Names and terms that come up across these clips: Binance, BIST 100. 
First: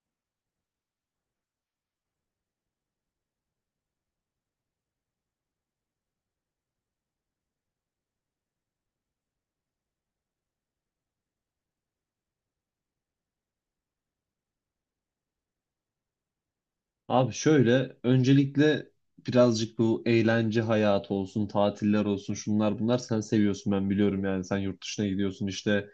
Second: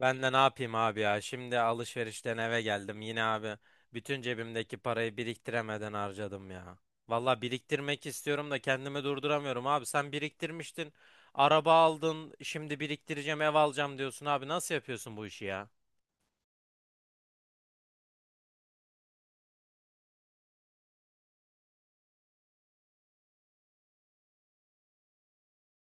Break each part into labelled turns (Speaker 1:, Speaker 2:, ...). Speaker 1: Ben de ne yapayım abi ya? Şimdi alışverişten eve geldim. Yine abi bütün cebimdeki parayı biriktiremeden harcadım ya. Valla biriktirmek istiyorum da kendimi durduramıyorum abi. Sen biriktirmiştin. Araba aldın. Şimdi biriktireceğim ev alacağım diyorsun abi. Nasıl yapıyorsun bu işi ya?
Speaker 2: Abi şöyle öncelikle birazcık bu eğlence hayatı olsun, tatiller olsun, şunlar bunlar sen seviyorsun ben biliyorum yani sen yurt dışına gidiyorsun işte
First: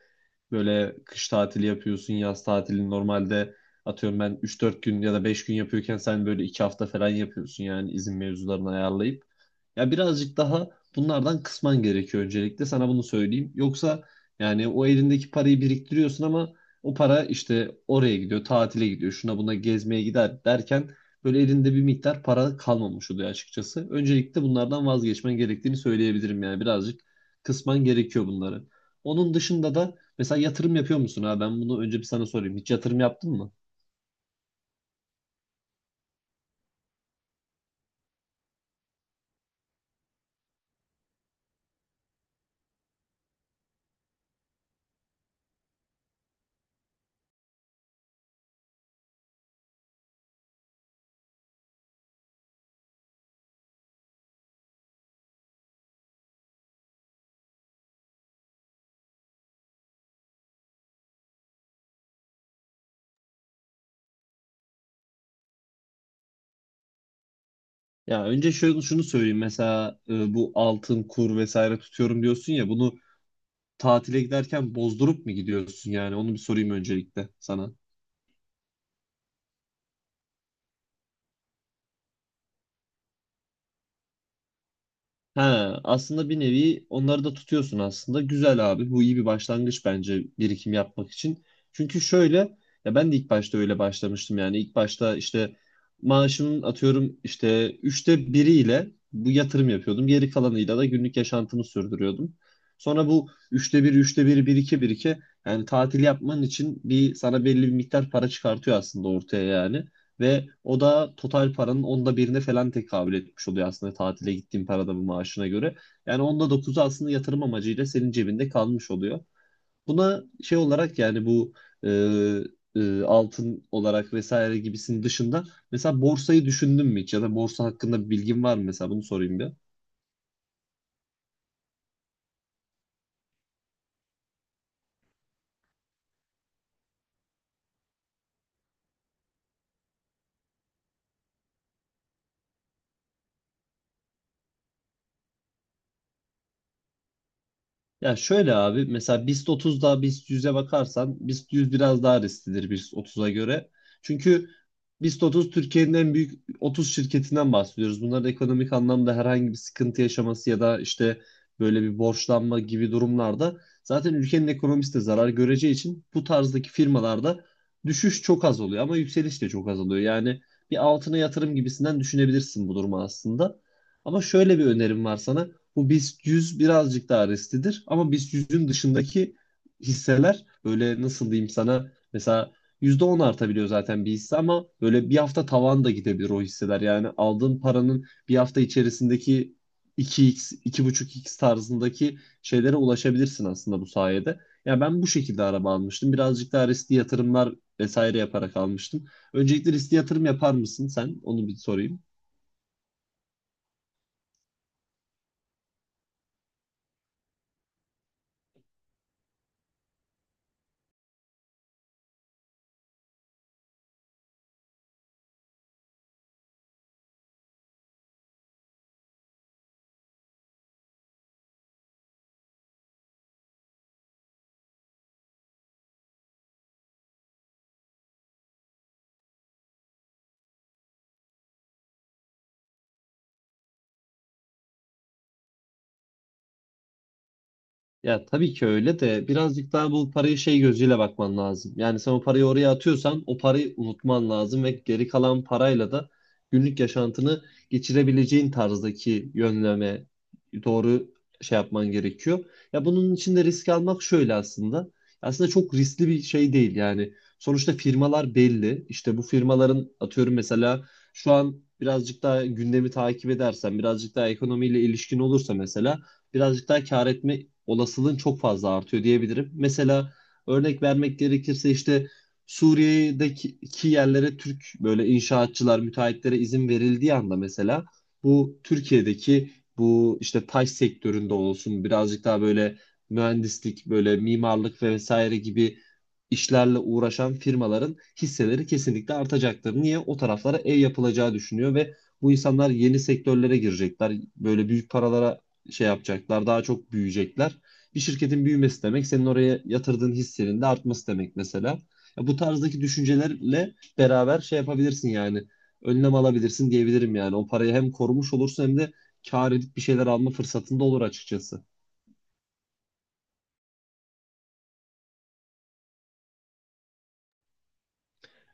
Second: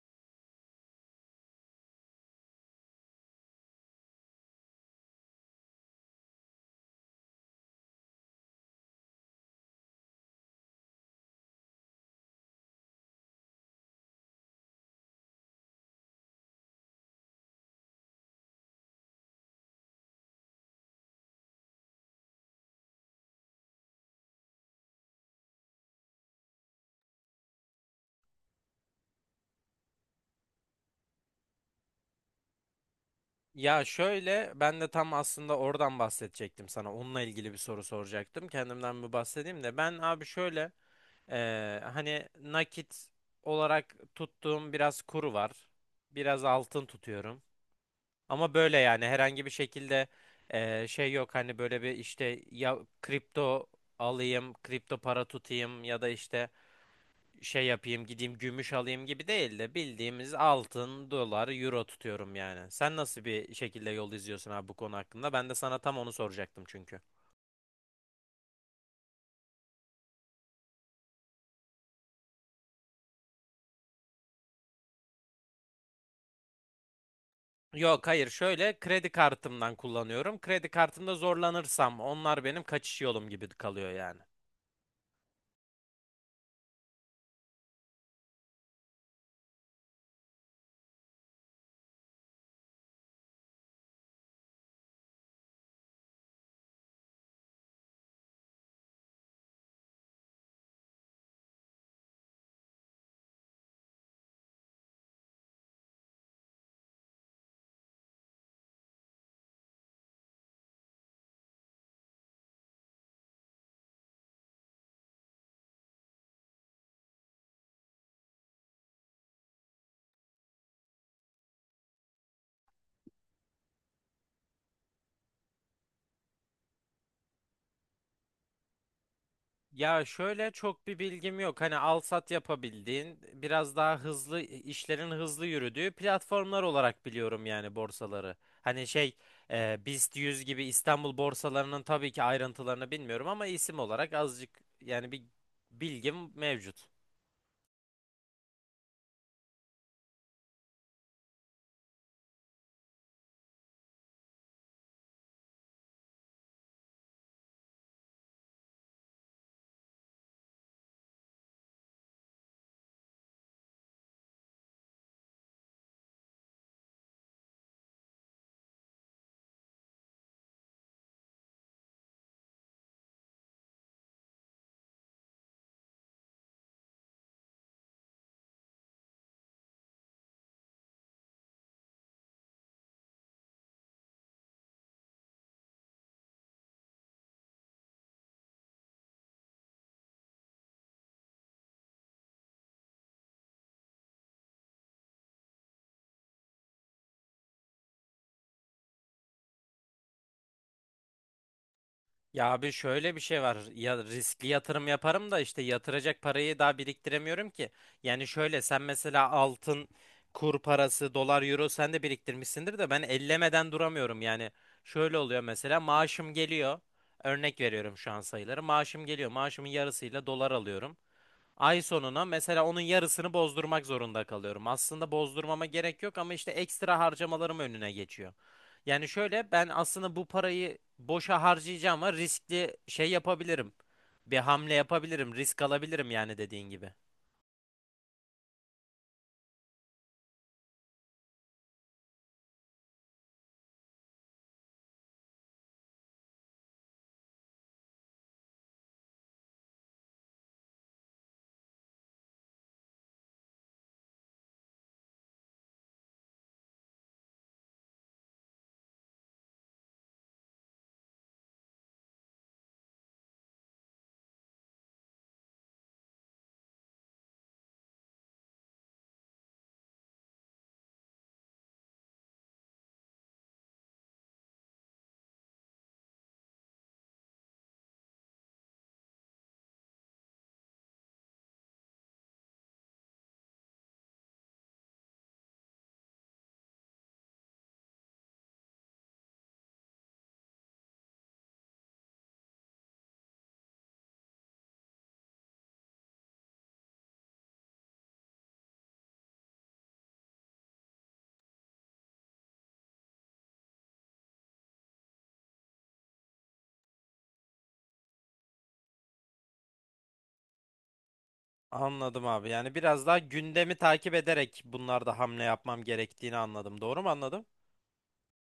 Speaker 2: böyle kış tatili yapıyorsun, yaz tatili normalde atıyorum ben üç dört gün ya da 5 gün yapıyorken sen böyle 2 hafta falan yapıyorsun yani izin mevzularını ayarlayıp. Ya birazcık daha bunlardan kısman gerekiyor öncelikle sana bunu söyleyeyim. Yoksa yani o elindeki parayı biriktiriyorsun ama o para işte oraya gidiyor, tatile gidiyor, şuna buna gezmeye gider derken böyle elinde bir miktar para kalmamış oluyor açıkçası. Öncelikle bunlardan vazgeçmen gerektiğini söyleyebilirim yani birazcık kısman gerekiyor bunları. Onun dışında da mesela yatırım yapıyor musun ha? Ben bunu önce bir sana sorayım. Hiç yatırım yaptın mı?
Speaker 1: Ya şöyle ben de tam aslında oradan bahsedecektim sana. Onunla ilgili bir soru soracaktım. Kendimden bir bahsedeyim de. Ben abi şöyle hani nakit olarak tuttuğum biraz kuru var. Biraz altın tutuyorum. Ama böyle yani herhangi bir şekilde şey yok hani böyle bir işte ya kripto alayım, kripto para tutayım ya da işte şey yapayım, gideyim gümüş alayım gibi değil de bildiğimiz altın, dolar, euro tutuyorum yani. Sen nasıl bir şekilde yol izliyorsun abi bu konu hakkında? Ben de sana tam onu soracaktım çünkü.
Speaker 2: Ya önce şöyle şunu söyleyeyim. Mesela bu altın, kur vesaire tutuyorum diyorsun ya bunu tatile giderken bozdurup mu gidiyorsun yani? Onu bir sorayım öncelikle sana.
Speaker 1: Yok, hayır, şöyle kredi kartımdan kullanıyorum. Kredi kartımda zorlanırsam onlar benim kaçış yolum gibi kalıyor yani.
Speaker 2: Ha, aslında bir nevi onları da tutuyorsun aslında. Güzel abi. Bu iyi bir başlangıç bence birikim yapmak için. Çünkü şöyle ya ben de ilk başta öyle başlamıştım yani. İlk başta işte maaşımın atıyorum işte üçte biriyle bu yatırım yapıyordum. Geri kalanıyla da günlük yaşantımı sürdürüyordum. Sonra bu üçte bir, üçte bir, bir iki, bir iki yani tatil yapman için bir sana belli bir miktar para çıkartıyor aslında ortaya yani. Ve o da total paranın onda birine falan tekabül etmiş oluyor aslında tatile gittiğin paranın maaşına göre. Yani onda dokuzu aslında yatırım amacıyla senin cebinde kalmış oluyor. Buna şey olarak yani bu e, altın olarak vesaire gibisinin dışında mesela borsayı düşündün mü hiç ya da borsa hakkında bir bilgin var mı mesela bunu sorayım bir.
Speaker 1: Ya şöyle çok bir bilgim yok. Hani al sat yapabildiğin, biraz daha hızlı işlerin hızlı yürüdüğü platformlar olarak biliyorum yani borsaları. Hani şey BIST 100 gibi İstanbul borsalarının tabii ki ayrıntılarını bilmiyorum ama isim olarak azıcık yani bir bilgim mevcut.
Speaker 2: Ya şöyle abi mesela BIST 30'da BIST 100'e bakarsan BIST 100 biraz daha risklidir BIST 30'a göre. Çünkü BIST 30 Türkiye'nin en büyük 30 şirketinden bahsediyoruz. Bunların ekonomik anlamda herhangi bir sıkıntı yaşaması ya da işte böyle bir borçlanma gibi durumlarda zaten ülkenin ekonomisi de zarar göreceği için bu tarzdaki firmalarda düşüş çok az oluyor ama yükseliş de çok az oluyor. Yani bir altına yatırım gibisinden düşünebilirsin bu durumu aslında. Ama şöyle bir önerim var sana. Bu BIST 100 birazcık daha risklidir ama BIST yüzün dışındaki hisseler böyle nasıl diyeyim sana mesela %10 artabiliyor zaten bir hisse ama böyle bir hafta tavan da gidebilir o hisseler. Yani aldığın paranın bir hafta içerisindeki iki x 2,5x tarzındaki şeylere ulaşabilirsin aslında bu sayede. Ya ben bu şekilde araba almıştım. Birazcık daha riskli yatırımlar vesaire yaparak almıştım. Öncelikle riskli yatırım yapar mısın sen? Onu bir sorayım.
Speaker 1: Ya abi şöyle bir şey var. Ya riskli yatırım yaparım da işte yatıracak parayı daha biriktiremiyorum ki. Yani şöyle sen mesela altın, kur parası, dolar, euro sen de biriktirmişsindir de ben ellemeden duramıyorum. Yani şöyle oluyor mesela maaşım geliyor. Örnek veriyorum şu an sayıları. Maaşım geliyor. Maaşımın yarısıyla dolar alıyorum. Ay sonuna mesela onun yarısını bozdurmak zorunda kalıyorum. Aslında bozdurmama gerek yok ama işte ekstra harcamalarım önüne geçiyor. Yani şöyle ben aslında bu parayı boşa harcayacağım ama riskli şey yapabilirim. Bir hamle yapabilirim, risk alabilirim yani dediğin gibi.
Speaker 2: Ya tabii ki öyle de birazcık daha bu parayı şey gözüyle bakman lazım. Yani sen o parayı oraya atıyorsan o parayı unutman lazım ve geri kalan parayla da günlük yaşantını geçirebileceğin tarzdaki yönleme doğru şey yapman gerekiyor. Ya bunun için de risk almak şöyle aslında. Aslında çok riskli bir şey değil yani. Sonuçta firmalar belli. İşte bu firmaların atıyorum mesela şu an birazcık daha gündemi takip edersen, birazcık daha ekonomiyle ilişkin olursa mesela birazcık daha kâr etme olasılığın çok fazla artıyor diyebilirim. Mesela örnek vermek gerekirse işte Suriye'deki yerlere Türk böyle inşaatçılar, müteahhitlere izin verildiği anda mesela bu Türkiye'deki bu işte taş sektöründe olsun birazcık daha böyle mühendislik, böyle mimarlık ve vesaire gibi işlerle uğraşan firmaların hisseleri kesinlikle artacaktır. Niye? O taraflara ev yapılacağı düşünüyor ve bu insanlar yeni sektörlere girecekler. Böyle büyük paralara şey yapacaklar. Daha çok büyüyecekler. Bir şirketin büyümesi demek senin oraya yatırdığın hissenin de artması demek mesela. Ya bu tarzdaki düşüncelerle beraber şey yapabilirsin yani. Önlem alabilirsin diyebilirim yani. O parayı hem korumuş olursun hem de kâr edip bir şeyler alma fırsatında olur açıkçası.
Speaker 1: Anladım abi. Yani biraz daha gündemi takip ederek bunlarda hamle yapmam gerektiğini anladım. Doğru mu anladım?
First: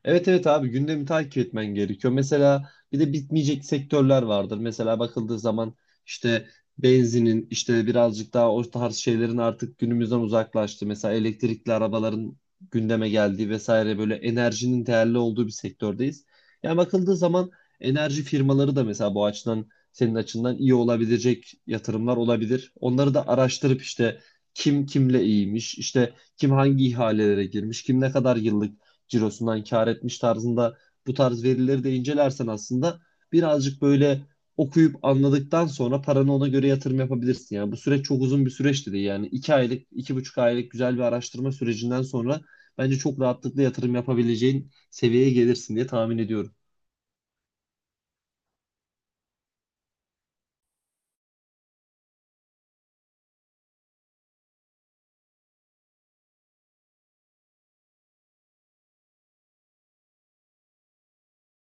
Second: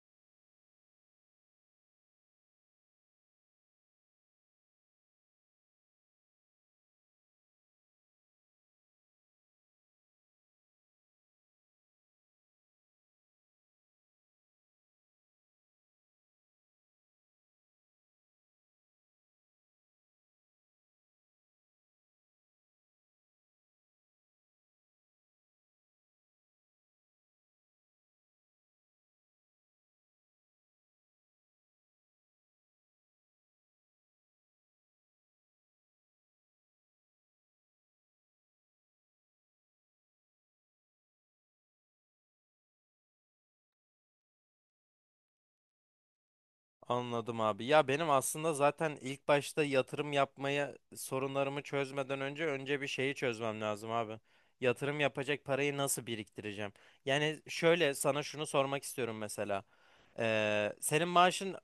Speaker 2: Evet, evet abi, gündemi takip etmen gerekiyor. Mesela bir de bitmeyecek sektörler vardır. Mesela bakıldığı zaman işte benzinin işte birazcık daha o tarz şeylerin artık günümüzden uzaklaştı. Mesela elektrikli arabaların gündeme geldiği vesaire böyle enerjinin değerli olduğu bir sektördeyiz. Yani bakıldığı zaman enerji firmaları da mesela bu açıdan senin açından iyi olabilecek yatırımlar olabilir. Onları da araştırıp işte kim kimle iyiymiş, işte kim hangi ihalelere girmiş, kim ne kadar yıllık cirosundan kar etmiş tarzında bu tarz verileri de incelersen aslında birazcık böyle okuyup anladıktan sonra paranı ona göre yatırım yapabilirsin. Yani bu süreç çok uzun bir süreç değil. Yani iki aylık, iki buçuk aylık güzel bir araştırma sürecinden sonra bence çok rahatlıkla yatırım yapabileceğin seviyeye gelirsin diye tahmin ediyorum.
Speaker 1: Anladım abi. Ya benim aslında zaten ilk başta yatırım yapmaya sorunlarımı çözmeden önce bir şeyi çözmem lazım abi. Yatırım yapacak parayı nasıl biriktireceğim? Yani şöyle sana şunu sormak istiyorum mesela. Ee, senin maaşın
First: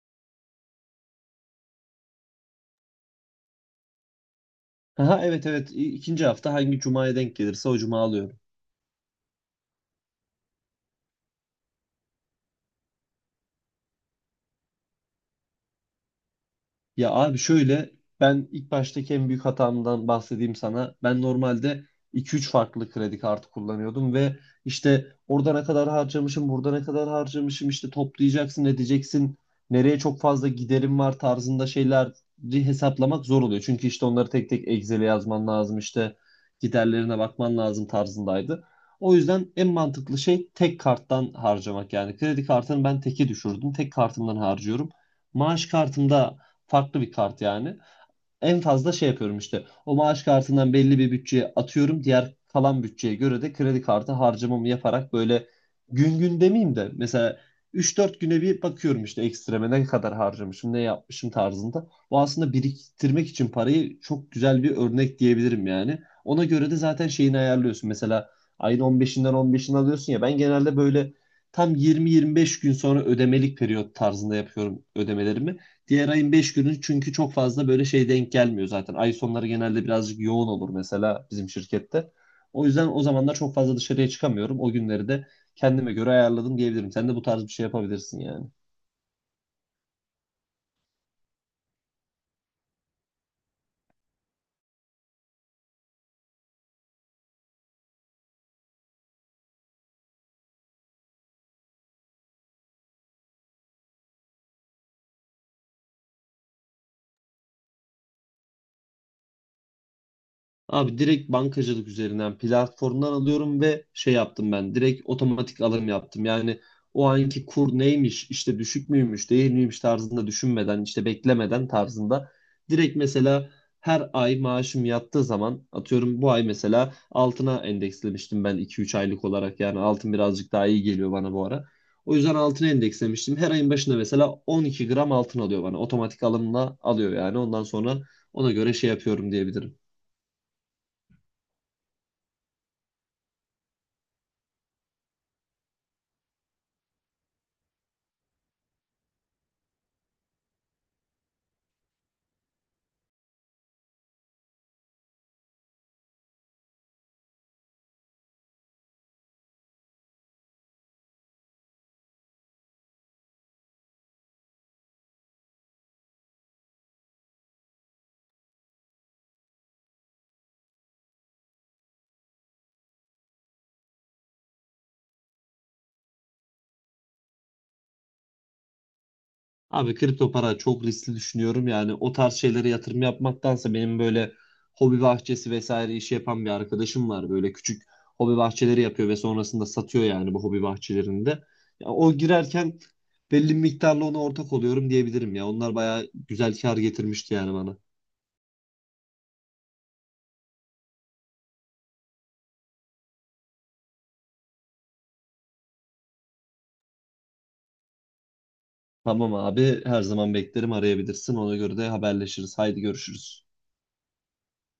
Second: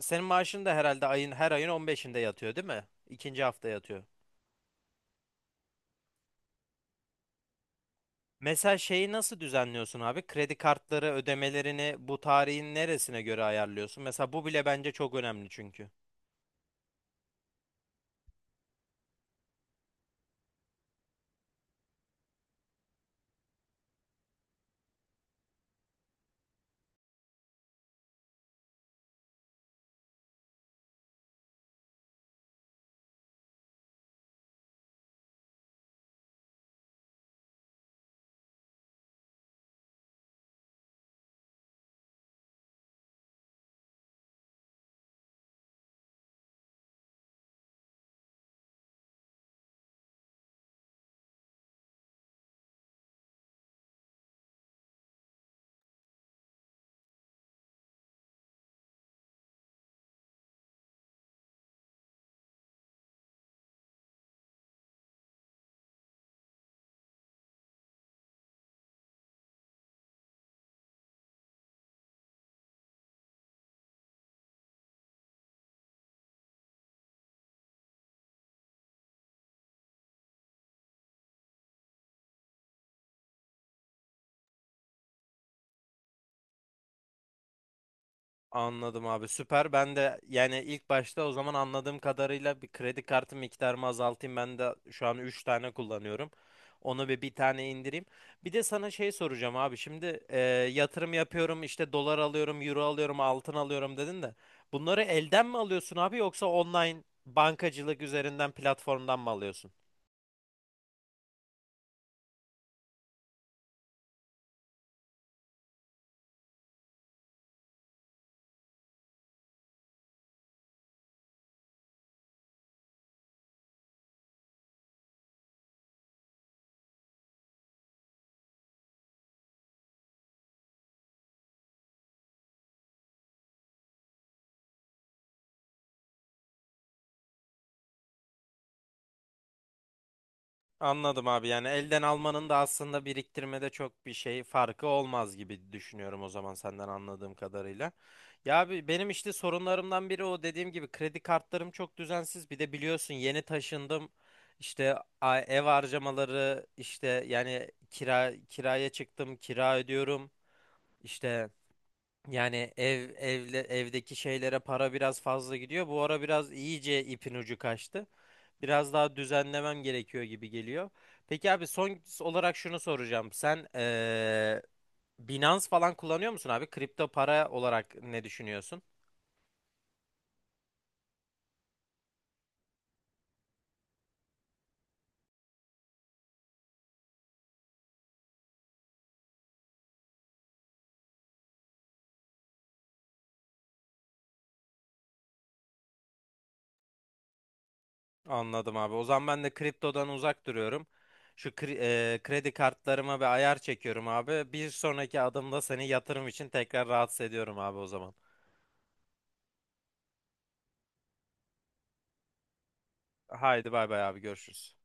Speaker 1: senin maaşın da herhalde her ayın 15'inde yatıyor, değil mi? İkinci hafta yatıyor.
Speaker 2: Aha, evet, evet. İkinci hafta hangi cumaya denk gelirse o cuma alıyorum.
Speaker 1: Mesela şeyi nasıl düzenliyorsun abi? Kredi kartları ödemelerini bu tarihin neresine göre ayarlıyorsun? Mesela bu bile bence çok önemli çünkü.
Speaker 2: Ya abi şöyle ben ilk baştaki en büyük hatamdan bahsedeyim sana. Ben normalde iki üç farklı kredi kartı kullanıyordum ve işte orada ne kadar harcamışım, burada ne kadar harcamışım işte toplayacaksın, edeceksin. Nereye çok fazla giderim var tarzında şeyleri hesaplamak zor oluyor. Çünkü işte onları tek tek Excel'e yazman lazım işte giderlerine bakman lazım tarzındaydı. O yüzden en mantıklı şey tek karttan harcamak yani. Kredi kartını ben teke düşürdüm. Tek kartımdan harcıyorum. Maaş kartımda farklı bir kart yani. En fazla şey yapıyorum işte. O maaş kartından belli bir bütçeye atıyorum. Diğer kalan bütçeye göre de kredi kartı harcamamı yaparak böyle gün gün demeyeyim de mesela 3-4 güne bir bakıyorum işte ekstreme ne kadar harcamışım, ne yapmışım tarzında. Bu aslında biriktirmek için parayı çok güzel bir örnek diyebilirim yani. Ona göre de zaten şeyini ayarlıyorsun. Mesela ayın 15'inden 15'ini alıyorsun ya ben genelde böyle tam 20-25 gün sonra ödemelik periyot tarzında yapıyorum ödemelerimi. Diğer ayın 5 günü çünkü çok fazla böyle şey denk gelmiyor zaten. Ay sonları genelde birazcık yoğun olur mesela bizim şirkette. O yüzden o zamanlar çok fazla dışarıya çıkamıyorum. O günleri de kendime göre ayarladım diyebilirim. Sen de bu tarz bir şey yapabilirsin yani.
Speaker 1: Anladım abi, süper. Ben de yani ilk başta o zaman anladığım kadarıyla bir kredi kartı miktarımı azaltayım. Ben de şu an 3 tane kullanıyorum. Onu bir tane indireyim. Bir de sana şey soracağım abi. Şimdi yatırım yapıyorum işte dolar alıyorum, euro alıyorum, altın alıyorum dedin de. Bunları elden mi alıyorsun abi yoksa online bankacılık üzerinden platformdan mı alıyorsun?
Speaker 2: Abi direkt bankacılık üzerinden platformdan alıyorum ve şey yaptım ben. Direkt otomatik alım yaptım. Yani o anki kur neymiş, işte düşük müymüş, değil miymiş tarzında düşünmeden, işte beklemeden tarzında. Direkt mesela her ay maaşım yattığı zaman atıyorum bu ay mesela altına endekslemiştim ben 2-3 aylık olarak. Yani altın birazcık daha iyi geliyor bana bu ara. O yüzden altına endekslemiştim. Her ayın başında mesela 12 gram altın alıyor bana. Otomatik alımla alıyor yani. Ondan sonra ona göre şey yapıyorum diyebilirim.
Speaker 1: Anladım abi, yani elden almanın da aslında biriktirmede çok bir şey farkı olmaz gibi düşünüyorum o zaman senden anladığım kadarıyla. Ya abi benim işte sorunlarımdan biri o dediğim gibi kredi kartlarım çok düzensiz. Bir de biliyorsun yeni taşındım. İşte ev harcamaları işte yani kiraya çıktım, kira ödüyorum. İşte yani evle evdeki şeylere para biraz fazla gidiyor. Bu ara biraz iyice ipin ucu kaçtı. Biraz daha düzenlemem gerekiyor gibi geliyor. Peki abi, son olarak şunu soracağım. Sen Binance falan kullanıyor musun abi? Kripto para olarak ne düşünüyorsun?
Speaker 2: Abi kripto para çok riskli düşünüyorum. Yani o tarz şeylere yatırım yapmaktansa benim böyle hobi bahçesi vesaire işi yapan bir arkadaşım var. Böyle küçük hobi bahçeleri yapıyor ve sonrasında satıyor yani bu hobi bahçelerinde. Ya o girerken belli bir miktarla ona ortak oluyorum diyebilirim ya. Onlar bayağı güzel kar getirmişti yani bana.
Speaker 1: Anladım abi. O zaman ben de kriptodan uzak duruyorum. Kredi kartlarıma bir ayar çekiyorum abi. Bir sonraki adımda seni yatırım için tekrar rahatsız ediyorum abi o zaman.
Speaker 2: Tamam abi, her zaman beklerim arayabilirsin. Ona göre de haberleşiriz. Haydi görüşürüz.
Speaker 1: Haydi bay bay abi, görüşürüz.